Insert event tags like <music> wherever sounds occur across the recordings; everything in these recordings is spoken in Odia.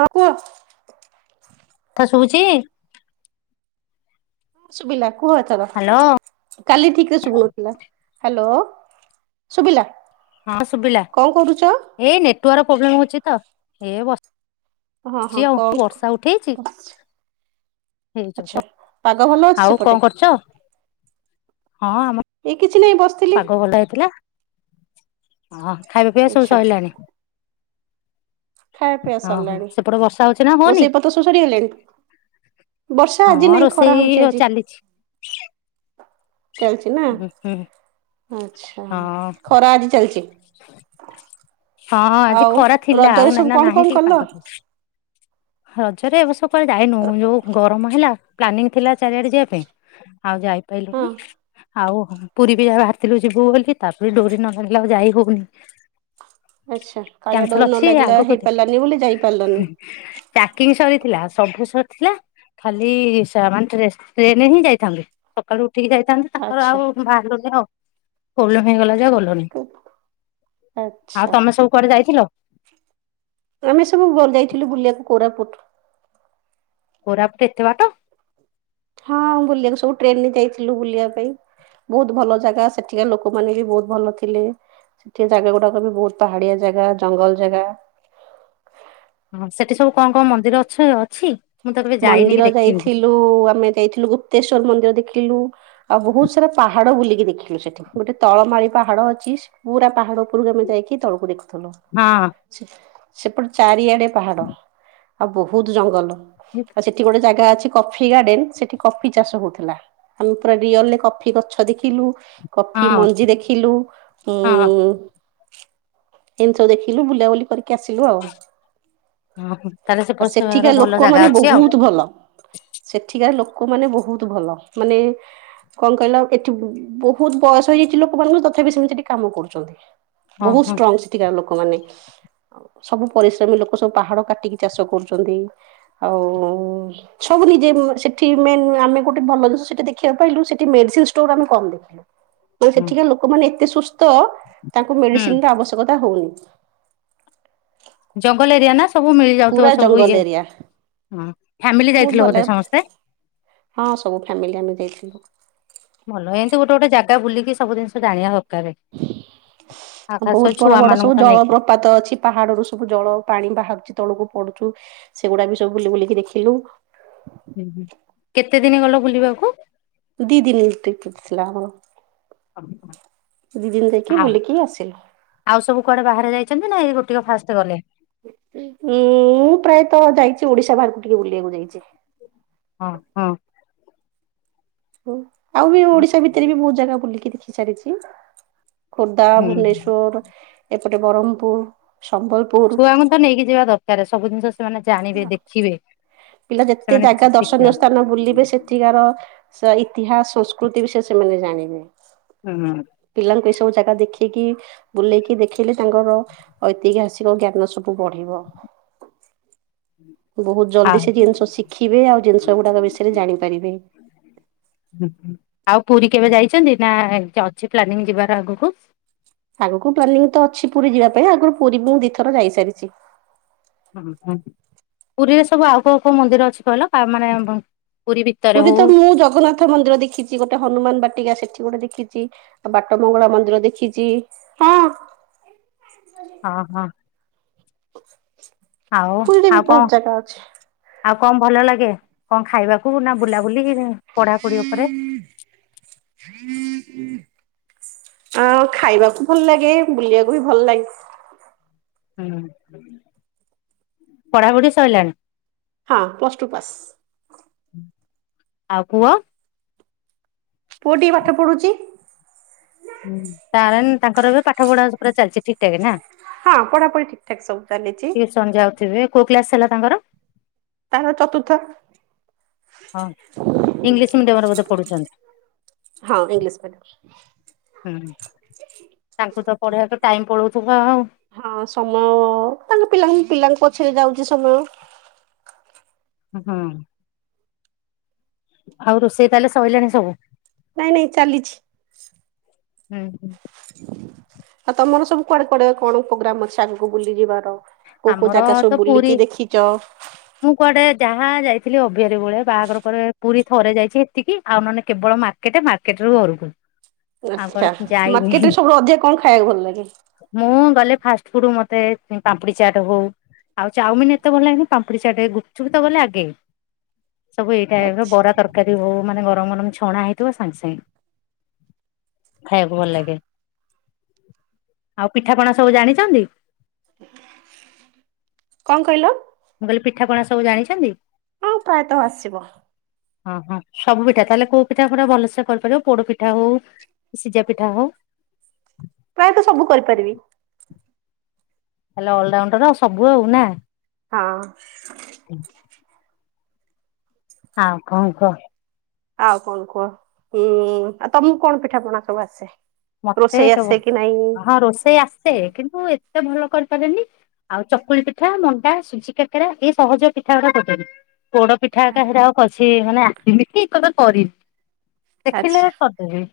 ହଁ କୁହ। ତ ଶୁଭୁଛି। ହଁ ଶୁବିଲା କୁହ ଏଥର। ହ୍ୟାଲୋ କାଲି ଠିକରେ ଶୁଭୁନଥିଲା। ହ୍ୟାଲୋ ଶୁଭିଲା ହଁ ଶୁଭିଲା କଣ କରୁଛ? ଏଇ ନେଟୱାର୍କ ପ୍ରୋବ୍ଲେମ ହଉଛି ତ। ଏ ବ ହଁ ହଁ ଆଉ କଣ ବର୍ଷା ଉଠେଇଛି। ବସିଛି ହେଇ। ଆଚ୍ଛା ପାଗ ଭଲ ଅଛି ଆଉ ସେପଟେ? କଣ କରୁଛ। ହଁ ଆମ ଏଇ କିଛି ନାଇଁ ବସ ପାଗ ଭଲ ହେଇଥିଲା ହ ଖାଇବା ପିଇବା ସବୁ ଆଚ୍ଛା ସରିଲାଣି। ଖାଇବା ପିଇବା ହଁ ହଁ ସରିଲାଣି। ସେପଟେ ବର୍ଷା ହଉଛି ନା ହଉନି ରୋଷେଇ ପତ୍ର ସବୁ ସରିଗଲାଣି। ବର୍ଷା ଆଜି ହଁ ନାହିଁ ରୋଷେଇ ଖରା ହଉଛି ଆଜି ଚାଲିଛି ଚାଲିଛି ନା ହୁଁ ହୁଁ ଆଛା ହଁ ଖରା ଆଜି ଚାଲିଛି। ହଁ ହଁ ଆଜି ଆଉ ଖରା ଥିଲା ଆଉ ରଜରେ ସବୁ ଏଇନା କଣ ନାହିଁ କଣ ଟିକେ କଲ? ପାଗ ରଜରେ ଏ ବର୍ଷ କୁଆଡେ ଯାଇନୁ ଯୋଉ ଗରମ ହେଲା। ପ୍ଲାନିଂ ଥିଲା ଚାରିଆଡେ ଯିବା ପାଇଁ ଆଉ ହଁ ଯାଇପାରିଲୁନି। ଆଉ ହଁ ପୁରୀ ବି ଯା ବାହାରିଥିଲୁ ଯିବୁ ବୋଲି ତାପରେ ଡୋରି ନ ଲାଗିଲା ଆଉ ଯାଇ ହଉନି। ଆଚ୍ଛା କାଳିଆ କ୍ୟାନସଲ ଡୋରି ନ ଅଛି ଲାଗିଲା ଆଗକୁ ହେଇପାରିଲାନି ବୋଲି ଯାଇପାରିଲନି। ପ୍ୟାକିଂ ସରିଥିଲା ସବୁ ସରିଥିଲା। ଖାଲି ସେମାନେ ଟ୍ରେନରେ ହିଁ ଯାଇଥାନ୍ତେ ସକାଳୁ ଉଠିକି ଯାଇଥାନ୍ତେ। ତାଙ୍କର ଆଚ୍ଛା। ଆଉ ବାହାରିଲୁନି ଆଉ ପ୍ରୋବ୍ଲେମ ହେଇଗଲା ଯେ ଆଉ ଗଲୁନି। <inaudible> ଆଉ ଆଚ୍ଛା ତମେ ସବୁ କୁଆଡେ ଯାଇଥିଲ? ଆମେ ସବୁ ବ ଯାଇଥିଲୁ ବୁଲିବାକୁ କୋରାପୁଟ। କୋରାପୁଟ ଏତେ ବାଟ? ହଁ ବୁଲିବାକୁ ସବୁ ଟ୍ରେନରେ ଯାଇଥିଲୁ ବୁଲିବା ପାଇଁ। ବହୁତ ଭଲ ଜାଗା ସେଠିକା ଲୋକମାନେ ବି ବହୁତ ଭଲ ଥିଲେ। ସେଠି ଜାଗାଗୁଡାକ ବି ବହୁତ ପାହାଡିଆ ଜାଗା ଜଙ୍ଗଲ ଜାଗା। ହଁ ସେଠି ସବୁ କଣ କଣ ମନ୍ଦିର ଅଛ ଅଛି। ମୁଁ ତ କେବେ ଯାଇନି କି ଦେଖିନି। ଯୋଉଁ ଆମେ ଯାଇଥିଲୁ ଗୁପ୍ତେଶ୍ୱର ମନ୍ଦିର ଦେଖିଲୁ। ଆଉ ବହୁତ ସାରା ପାହାଡ ବୁଲିକି ଦେଖିଲୁ ସେଠି ଗୋଟେ ତଳମାଳି ପାହାଡ ଅଛି। ପୁରା ପାହାଡ ଉପରକୁ ଆମେ ଯାଇକି ତଳକୁ ଦେଖୁଥିଲୁ। ହଁ। ସେପଟେ ଚାରିଆଡେ ପାହାଡ ଆଉ ବହୁତ ଜଙ୍ଗଲ। କି ଆଉ ସେଠି ଗୋଟେ ଜାଗା ଅଛି କଫି ଗାର୍ଡେନ ସେଠି କଫି ଚାଷ ହଉଥିଲା। ଆମେ ପୁରା ରିଅଲରେ କଫି ଗଛ ଦେଖିଲୁ। କଫି ହଁ ମଞ୍ଜି ଦେଖିଲୁ ଉ ହଁ ଏମିତି ସବୁ ଦେଖିଲୁ ବୁଲାବୁଲି କରିକି ଆସିଲୁ ଆଉ। ଓହୋ ତାହେଲେ ଆଉ ସେପ ସେଠିକା ଆଡେ ଭଲ ଲୋକମାନେ ଜାଗା ଅଛି ଆଉ। ବହୁତ ଭଲ ସେଠିକାର ଲୋକମାନେ ବହୁତ ଭଲ। ମାନେ କଣ କହିଲ ଏଠି ବୋ ବହୁତ ବୟସ ହେଇଯାଇଛି ଲୋକମାନଙ୍କୁ ତଥାପି ସେମିତି ସେଠି କାମ କରୁଛନ୍ତି। ହଁ ବହୁତ ହଁ ଷ୍ଟ୍ରଙ୍ଗ ସେଠିକାର ଲୋକମାନେ। ସବୁ ପରିଶ୍ରମୀ ଲୋକ ସବୁ ପାହାଡ କାଟିକି ଚାଷ କରୁଛନ୍ତି। ଆଉ ସବୁ ନିଜେ ସେଠି ମେ ଆମେ ଗୋଟେ ଭଲ ଜିନିଷ ସେଠି ଦେଖିବାକୁ ପାଇଲୁ। ସେଠି ମେଡିସିନ ଷ୍ଟୋର ଆମେ ଦେଖିଲୁ। ହୁଁ ସେଠିକା ଲୋକମାନେ ଏତେ ସୁସ୍ଥ, ତାଙ୍କୁ ମେଡିସିନର ଆବଶ୍ୟକତା ହଉନି। ଜଙ୍ଗଲ ଏରିଆ ନା ସବୁ ମିଳି ଯାଉଥିବ ପୁରା ସବୁ ଜଙ୍ଗଲ ଇଏ ଏରିଆ ଫାମିଲି ବହୁତ ଯାଇଥିଲ ଭଲ ବୋଧେ ସମସ୍ତେ? ହଁ ସବୁ ଫ୍ୟାମିଲି ଆମେ ଯାଇଥିଲୁ। ଭଲ ଏମିତି ଗୋଟେ ଗୋଟେ ଜାଗା ବୁଲିକି ସବୁ ଜିନିଷ ଜାଣିବା ଦରକାର। ଆଉ ଖାସ କରି ବହୁତ ବଡ ଛୁଆ ବଡ ମାନଙ୍କୁ ସବୁ ତ ନେଇକି। ଜଳପ୍ର ପାତ ଅଛି ପାହାଡରୁୁ ସବୁ ଜଳ ପାଣି ବାହାରୁଛି ତଳକୁ ପଡୁଚୁ। ସେଗୁଡା ବି ସବୁ ବୁଲି ବୁଲିକି ଦେଖିଲୁ। କେତେ ଦିନ ଗଲ ବୁଲିବାକୁ? ଦି ଦିନ ଟ୍ରିପ ଥିଲା ଆମର। ଦି ଦିନ ଦେଖି ଆଉ ବୁଲିକି ଆସିଲୁ। ଆଉ ସବୁ କୁଆଡେ ବାହାରେ ଯାଇଛନ୍ତି ନା ଏଇ ଗୋଟେ ଫାଷ୍ଟ ଗଲେ। ମୁଁ ପ୍ରାୟତ ଯାଇଛି ଓଡିଶା ବାହାରକୁ ଟିକେ ବୁଲିବାକୁ ଯାଇଛି। ହଁ ହଁ। ଆଉ ବି ଓଡିଶା ଭିତରେ ବି ବହୁତ ଜାଗା ବୁଲିକି ଦେଖି ସାରିଛି। ଖୋର୍ଦ୍ଧା, ହୁଁ। ଭୁବନେଶ୍ୱର, ଏପଟେ ବ୍ରହ୍ମପୁର, ସମ୍ବଲପୁର। ଛୁଆଙ୍କୁ ତ ନେଇକି ଯିବା ଦରକାର ସବୁ ଜିନିଷ ସେମାନେ ଜାଣିବେ ଦେଖିବେ ପିଲା ଯେତେ ସେମାନେ କିଛି ଜାଗା ଶିଖିବା ଦର୍ଶନୀୟ ସ୍ଥାନ ବୁଲିବେ ସେ ଏଠିକାର ଇତିହାସ ସଂସ୍କୃତି ବିଷୟରେ ସେମାନେ ଜାଣିବେ। ହୁଁ। ପିଲାଙ୍କୁ ଏସବୁ ଜାଗା ଦେଖିକି। ବୁଲେଇକି ଦେଖିଲେ ତାଙ୍କର ଐତିହାସିକ ଜ୍ଞାନ ସବୁ ବଢିବ। ହୁଁ <unintelligible> ବହୁତ ଜଲଦି ସେ ଜିନିଷ ଶିଖିବେ ଆଉ ଜିନିଷ ଗୁଡାକ ବିଷୟରେ ଜାଣିପାରିବେ। ଆଉ ପୁରୀ କେବେ ଯାଇଛନ୍ତି ନା ଅଛି ପ୍ଲାନିଂ ଯିବାର ଆଗକୁ? ଆଗକୁ ପ୍ଲାନିଂ ତ ଅଛି ପୁରୀ ଯିବା ପାଇଁ ଆଗରୁ ପୁରୀ ମୁ ଦି ଥର ଯାଇସାରିଛି। ହୁଁ ହୁଁ, ପୁରୀରେ ସବୁ ଆଉ କଉ କଉ ମନ୍ଦିର ଅଛି କହିଲ ମାନେ? ଭିତରେ ପୁରୀ ହଉ ତ ମୁଁ ଜଗନ୍ନାଥ ମନ୍ଦିର ଦେଖିଛି ଗୋଟେ, ହନୁମାନ ବାଟିକା ସେଠି ଗୋଟେ ଦେଖିଛି। ବାଟ ମଙ୍ଗଳା ମନ୍ଦିର ଦେଖିଚି ହଁ। ଅ ହଁ। ଆଉ କୁଲଦେବୀ କଣ ବୋହୁତ ଜାଗା ଅଛି। ଆଉ କଣ ଭଲ ଲାଗେ କଣ ଖାଇବାକୁ, ନା ବୁଲାବୁଲି, ପଢାପଢି ଉପରେ? ଆଉ ଖାଇବାକୁ ଭଲ ଲାଗେ, ବୁଲିବାକୁ ବି ଭଲ ଲାଗେ। ହୁଁ ପଢାପଢି ସରିଲାଣି? ହଁ ପ୍ଲସ୍ ଟୁ ପାସ୍। ଆଉ ପୁଅ? ପୁଅ ଟିଏ ପାଠପଢ଼ୁଚି। ହୁଁ କାରଣ ତାଙ୍କର ଏବେ ପାଠପଢା ପୁରା ଚାଲଚି ଠିକଠାକ ନା? ହଁ ପଢାପଢି ଠିକ୍ ଠାକ ସବୁ ଚାଲିଚି। ଟ୍ୟୁସନ୍ ଯାଉଥିବେ। କୋଉ କ୍ଲାସ ହେଲା ତାଙ୍କର? ତାର ଚତୁର୍ଥ। ହଁ ଇଂଲିଶ ମିଡିୟମରେ ବୋଧେ ପଢୁଚନ୍ତି। ହଁ ଇଂଲିଶ ମିଡିଅମରେ। ହୁଁ ତାଙ୍କୁ ତ ପଢେଇବାକୁ ଟାଇମ ପଳୋଉଥୁବ ଆଉ। ହଁ ସମୟ ତାଙ୍କ ପିଲାଙ୍କୁ ପିଲାଙ୍କ ପଛରେ ଯାଉଚି ସମୟ। ହୁଁ। ଆଉ ରୋଷେଇ ତାହେଲେ ସଇଲାଣି ସବୁ। ନାଇଁ ନାଇଁ ଚାଲିଛି। ହୁଁ ହୁଁ। ଆଉ ତମର ସବୁ କୁଆଡେ କୁଆଡେ କଣ ପ୍ରୋଗ୍ରାମ ଅଛି ଆଗକୁ ବୁଲି ଯିବାର? କୋଉ କୋଉ ଆମର ଜାଗା ତ ସବୁ ପୁରୀ ବୁଲିକି ଦେଖିଚ? ମୁଁ କୁଆଡେ ଯାହା ଯାଇଥିଲି ଅବହାରୀ ବେଳେ ଆଉ ବାହାଘର ପରେ ପୁରୀ ଥରେ ଯାଇଛି ଏତିକି ଆଉ ନହନେ କେବଳ ମା କେତେ ମାର୍କେଟରୁ ଘରୁକୁ। ଆଚ୍ଛା ମାର୍କେଟରେ ସବୁଠୁ ଅଧିକା କଣ ଖାଇବାକୁ ଭଲ ଲାଗେ? ମୁଁ ଗଲେ ଫାଷ୍ଟ ଫୁଡ ମତେ ଉଁ ପାମ୍ପୁଡି ଚାଟ ହୋଉ ଆଉ ଚାଓମିନ ଏତେ ଭଲ ଲାଗେନି ପାମ୍ପୁଡି ଚାଟ, ଗୁପଚୁପବି ତ ଗଲେ ଆଗେ। ସବୁ ଏଇ ଟାଇପରେ ଆଚ୍ଛା ବରା ତରକାରୀ ହୋଉ ମାନେ ଗରମ ଗରମ ଛଣା ହେଇ ଥିବ ସାଙ୍ଗେ ସାଙ୍ଗେ ଖାଇବାକୁ ଭଲ ଲାଗେ। ଆଉ ପିଠାପଣା ସବୁ ଜାଣିଚନ୍ତି? କଣ କହିଲ? ମୁଁ କହିଲି ପିଠାପଣା ସବୁ ଜାଣିଛନ୍ତି? ହଁ ପ୍ରାୟତଃ ଆସିବ। ହଁ ହଁ ସବୁ ପିଠା ତାହେଲେ କୋଉ ପିଠା ପୁରା ଭଲସେ କରିପାରିବ ପୋଡ ପିଠା ହୋଉ ସିଜା ପିଠା ହୋଉ। ପ୍ରାୟତଃ ସବୁ କରିପାରିବି। ତାହେଲେ ଅଲରାଉଣ୍ଡର ଆଉ ସବୁ ଆଉ ନା। ହଁ। ହଁ କଣ କୁହ? ଆଉ କଣ କୁହ ହୁଁ ଆଉ ତମୁକୁ କଣ ପିଠା ପଣା ସବୁ ଆସେ? ମତେ ରୋଷେଇ ଆସେ କେବ କି ନାଇଁ? ହଁ ରୋଷେଇ ଆସେ କିନ୍ତୁ ଏତେ ଭଲ କରିପାରେନି। ଆଉ ଚକୁଳି ପିଠା, ମଣ୍ଡା, ସୁଜି କାକରା, ଏଇ ସହଜ ପିଠାଗୁଡା କରିଦେବି। ପୋଡ ପିଠା ଏକା ହେରା ଆଉ କରସିକିନ ମାନେ ଆସିନିକି କେବେ କରିନି ଦେଖିଲେ ଆଚ୍ଛା କର ଦେବି।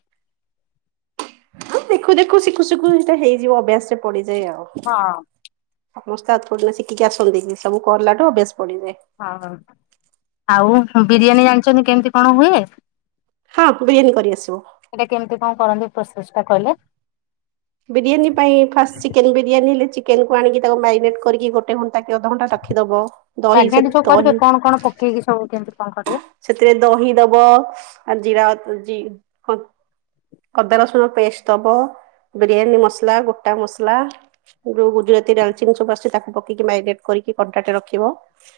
ହଁ ଦେଖୁ ଦେଖୁ ଶିଖୁ ଶିଖୁ ତ ହେଇଯିବ ଅଭ୍ୟାସରେ ପଡିଯାଏ ଆଉ। ହଁ। ସମସ୍ତେ ଆଉ ଥୋଡ଼ିନା ଶିଖିକି ଆସନ୍ତି କିି ସବୁ କରଲାଠୁ ଅଭ୍ୟାସ ପଡିଯାଏ। ହଁ ହଁ ଆଉ ବିରିୟାନୀ ଜାଣିଚନ୍ତି କେମିତି କଣ ହୁଏ? ହଁ ବିରିୟାନୀ କରିଆସିବ। ସେଇଟା କେମିତି କଣ କରନ୍ତି ପ୍ରୋସେସ ଟା କହିଲେ? ବିରିୟାନୀ ପାଇଁ ଫାଷ୍ଟ ଚିକେନ ବିରିୟାନୀ ହେଲେ ଚିକେନ୍ କୁ ଆଣିକି ତାକୁ ମାରିନେଟ କରିକି ଗୋଟ ଗୋଟେ ଘଣ୍ଟା କି ଅଧଘଣ୍ଟା ରଖିଦବ, ଦହି ସେ ଦହି ପକେଇ କିି ସବୁ ଦିଅନ୍ତି କଣ କରିବେ? ସେଥିରେ ଦହି ଦବ, ଆଉ ଜିରା ଅଦା, ରସୁଣ, ପେଷ୍ଟ ଦବ। ବିରିୟାନୀ ମସଲା ଗୋଟା ମସଲା ଯୋଉ ଗୁ ଗୁଜୁରାତି ଡାଲଚିନ୍ ସବୁ ଆସିଛି ତାକୁ ପକେଇକି ମାରିନେଟ୍ କରିକି ଘଣ୍ଟା ଟେ ରଖିବ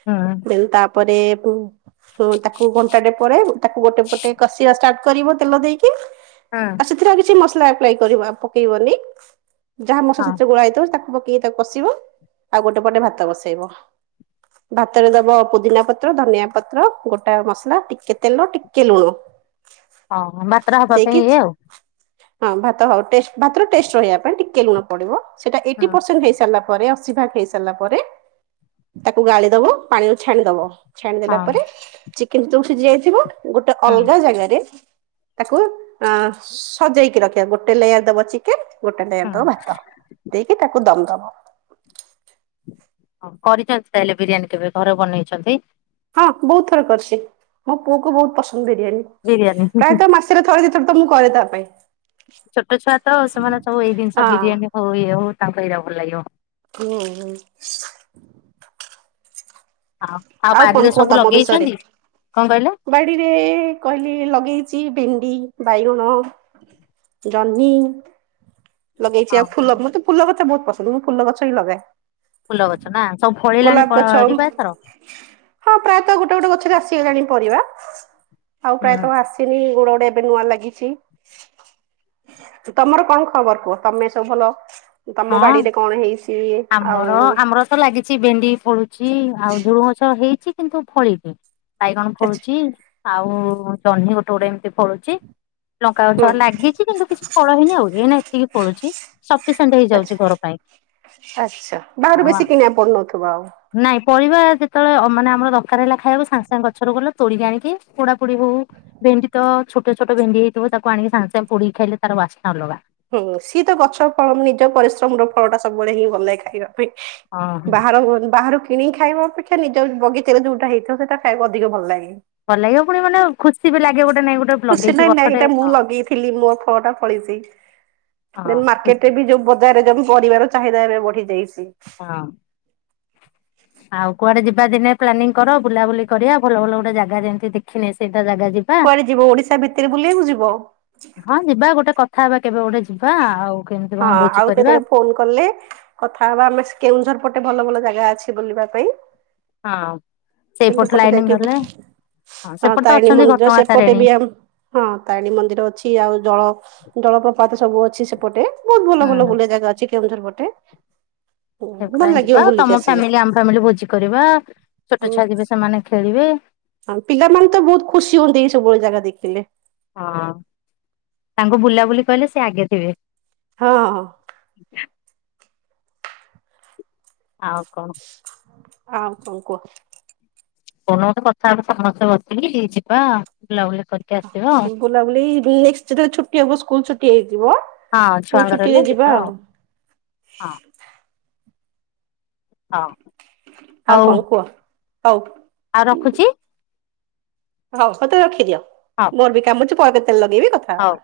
ହୁଁ ଦେନ୍ ତା ପରେ ତ ତାକୁ ଘଣ୍ଟାଟେ ପରେ ତାକୁ ଗୋଟେ ପଟେ କଷିବା ଷ୍ଟାର୍ଟ କରିବ ତେଲ ଦେଇକି। ହଁ। ଆଉ ସେଥିରେ ଆଉ କିଛି ମସଲା ଆପ୍ଲାଏ ପକେଇବନି ଯାହା ମସଲା ହଁ ସେଥିରେ ଗୋଳା ହେଇଥିବ ତାକୁ ବା ତାକୁ କଷିବ ଆଉ ଗୋଟେ ପଟେ ଭାତ ବସେଇବ। ଭାତରେ ଦବ ପୁଦିନାପତ୍ର, ଧନିଆ ପତ୍ର, ଗୋଟା ମସଲା, ଟିକେ ତେଲ, ଟିକେ ଲୁଣ। ହଁ ମାତ୍ରା ହବା ପାଇଁ ଦେଇକି ଇଏ ଆଉ। ହଁ ଭାତ ହଉ ଭାତର ଟେଷ୍ଟ ରହିବା ପାଇଁ ଟିକେ ଲୁଣ ପଡିବ ସେଇଟା ହଁ ଏଇଟି ପରସେଣ୍ଟ ହେଇସାରିଲା ପ ପରେ ଅସିଭାଗ ହେଇ ସାରିଲା ପରେ ତାକୁ ଗାଳି ଦବ ପାଣି ଛାଣିଦବ ଛା ହଁ ପରେ ଚିକେନ ତ ଯୋଉ ସିଝିଯାଇଥିବ ଗୋଟେ ଅଲଗା ଜାଗାରେ ତାକୁ ଅ ସଜେଇକି ରଖିବା ଗୋଟେ ଲେୟାର ଦବ ଚିକେନ ଗୋଟେ ଲେୟାର ହଁ। ଦବ ଭାତ। ଦେଇକି ତାକୁ ଦମ ଦବ। ହ କରିଛନ୍ତି ତାହେଲେ ବିରିୟାନୀ କେବେ ଘରେ ବନେଇଛନ୍ତି? ହଁ ବହୁତ ଥର କରିଛି ମୋ ପୁଅ କୁ ବହୁତ ପସନ୍ଦ ବିରିୟାନୀ। ବିରିୟାନୀ। ପ୍ରାୟତଃ ମାସରେ ଥରେ ଦିଥର ତ ମୁଁ କରେ ତା ପାଇଁ। ଛୋଟ ଛୁଆ ତ ସେମାନେ ସବୁ ଏଇ ଜିନିଷ ହଁ ବିରିୟାନୀ ହଉ ଇଏ ହଉ ତାଙ୍କ ଏଇରା ଭଲ ଲାଗିବ। ହୁଁ। ଆଉ ଆଉ କଣ ବାରିରେ କୁହ ସବୁ ତମ ବିଷୟରେ? ଲଗେଇଛନ୍ତି କଣ କହିଲେ? ବାଡିରେ କହିଲି ଲଗେଇଛି ଭେଣ୍ଡି, ବାଇଗଣ। ଜହ୍ନି ଲଗେଇଛି, ଆଉ ଓହୋ ଫୁଲ, ମତେ ଫୁଲ ଗଛ ବହୁତ ପସନ୍ଦ ମୁଁ ଫୁଲ ଗଛ ହିଁ ଲଗାଏ। ଫୁଲ ଗଛ ନା ସବୁ ଫଳିଲାଣି ଗୋଲାପ ଗଛ ପରିବା ଏଥର? ହୁଁ ହଁ ପ୍ରାୟତଃ ଗୋଟେ ଗୋଟେ ଗଛରେ ଆସିଗଲାଣି ପରିବା ଆଉ ହଁ। ପ୍ରାୟତଃ ଆସିନି। ଚତିନି ଗୁଡ ଗୋଟେ ଏବେ ନୂଆ ଲାଗିଛି, ତମର କଣ ଖବର କୁହ ତମେ ସବୁ ଭଲ ତମ ବାଡିରେ କଣ ହେଇ, ଆମର ଆମର ତ ଲାଗିଛି ଭେଣ୍ଡି ଫଳୁଛି ଆଉ ଝୁରୁଁଙ୍ଗ ଗଛ ହେଇଛି କିନ୍ତୁ ଫଳିନି ବାଇଗଣ ଆଛା ଫଳୁଛି ଆଉ ଜହ୍ନି ଗୋଟେ ଗୋଟେ ଏମିତି ଫଳୁଛି। ଲଙ୍କା ହୁଁ ଗଛ ଲାଗିଛି କିନ୍ତୁ କିଛି ଫଳ ହେଇନି ଆଉ ଏଇନା ଏତିକି ପଳୁଛି, ସଫିସିଣ୍ଟ ଆଛା ହେଇଯାଉଛି ଘର ପାଇଁ। ଆଚ୍ଛା ବାହାରୁ ଆଉ ବେଶି କିଣିବାକୁ ପଡୁନଥଥିବା ଆଉ। ନାଇଁ ପରଳବା ଯେତେବେଳେ ମାନେ ଆମର ଦରକାର ହେଲା ଖାଇବାକୁ ସାଙ୍ଗେ ସାଙ୍ଗେ ଗଛରୁ ଗଲେ ତୋଳିକି ଆଣିକି ପୋଡାପୋଡି ହଉ ଭେଣ୍ଡି ତ ଛୋଟ ଛୋଟ ଭେଣ୍ଡି ହେଇଥିବ ତାକୁ ଆଣିକି ସାଙ୍ଗେ ସାଙ୍ଗେ ପୋଡି ଖାଇଲେ ତାର ବାସ୍ନା ଅଲଗା। ହୁଁ ସିଏ ତ ଗଛ ଫଳ ନିଜ ପରିଶ୍ରମ ର ଫଳ ଟା ସବୁବେଳେ ହିଁ ଭଲ ଲାଗେ ଖାଇବା ହଁ ହଁ ପାଇଁ ବାହାର ବାହାରୁ କିଣିକି ଖାଇବ ଅପେକ୍ଷା ନିଜ ବଗିଚାରେ ଯଉଟା ହେଇଥିବ ସେଟା ଖାଇବାକୁ ଅଧିକ ଭଲ ଲାଗେ ଭଲାଲାଗିବ ପୁଣି ମାନେ ଖୁସି ବି ଲାଗେ ଗୋଟେ ନାଇଁ ଗୋଟେ ଖୁସି ଲଗେଇଛି ନାଇଁ ନାଇଁ ଗଛଟେ ଏଇଟା ମୁଁ ହଁ ଲଗେଇଥିଲି ମୋ ଫଳ ଟା ଫଳିଛି ହଁ ଖୁସି ମାର୍କେଟରେ ବି ଯୋଉ ବରେ ଯଉି ପରିବାର ଚାହିଦା ଏବେ ବଢି ଯାଇଛି ହଁ। ଆଉ କୁଆଡେ ଯିବା ଦିନେ ପ୍ଲାନିଂ କର ବୁଲାବୁଲି କରିବା ଭଲ ଭଲ ଗୋଟେ ଜାଗା ଯେମିତି ଦେଖିନି ସେଇଟା ଜାଗା ଯିବା। କୁଆଡେ ଯିବ ଓଡିଶା ଭିତରେ ବୁଲିବାକୁ ଯିବ। ହଁ ଯିବା ଗୋଟେ କଥା ହେବା କେବେ ଗୋଟେ ଯିବା ଆଉ, କେମିତି ହଁ କଣ ଭୋଜି ଆଉ କରିବା କେତେବେଳେ ଫୋନ କଲେ କଥା ହବା ଆମେ କେଉଁଝର ପଟେ ଭଲ ଭଲ ଜାଗା ଅଛି ବୁଲିବା ପାଇଁ ହଁ। କେ ସେଇପଟ ସେପଟେ ଲାଇନ ଯାଇକି ଗଲେ ହଁ ସେପଟେ ତ ତାରିଣୀ ଅଛନ୍ତି ମନ୍ଦିର ଘଟଗାଁ ସେପଟେ ତାରିଣୀ ବି ଆମ ହଁ ତାରିଣୀ ମନ୍ଦିର ଅଛି ଆଉ ଜଳ ଜଳପ୍ରପାତ ସବୁ ଅଛି ସେପଟେ। ବହୁତ ଭଲ ଭଲ ହୁଁ। ବୁଲିଆ ଜାଗା ଅଛି କେଉଁଝର ପଟେ ଭଲ ଲାଗିବ ବୁଲିକି ଆସିଲେ ଫାମିଲି ଭୋଜି କରିବା ଛୋଟ ହୁଁ ଛାଆ ଯିବେ ସେମାନେ ଖେଳିବେ ହଁ ପିଲାମାନେ ତ ବହୁତ ଖୁସି ହୁଅନ୍ତି ଏଇ ସବୁବେଳେ ଜାଗା ଦେଖିଲେ ହଁ ତାଙ୍କୁ ବୁଲାବୁଲି କହିଲେ ସେ ଆଗେ ଥିବେ ହଁ ହଁ। ଆଉ କଣ ହଁ କୁହ କୁହ ଫୋନ ଗୋଟେ କଥାବଟ ସମସ୍ତେ ବସିଲି ଯିବା ବୁଲାବୁଲି କରି ବୁଲାବୁଲି ଯେେଳବେଳେ ଛୁଟି ହବ ସ୍କୁଲ ଛୁଟି ହେଇଯିବ ହଁ ପୁଣି ଛୁଆଙ୍କର ହେଲେ ଛୁଟିରେ ଯିବା ଆଉ ହଁ ହଁ ଆଉ କଣ କୁହ ହଉ ଆଉ ରଖୁଛି ହଉ ମତେ ରଖିଦିଅ ହଉ ମୋର ବି କାମ ଅଛି ପରେ କେତେଲ ଲଗେଇବି କଥା ହଉ। ହବା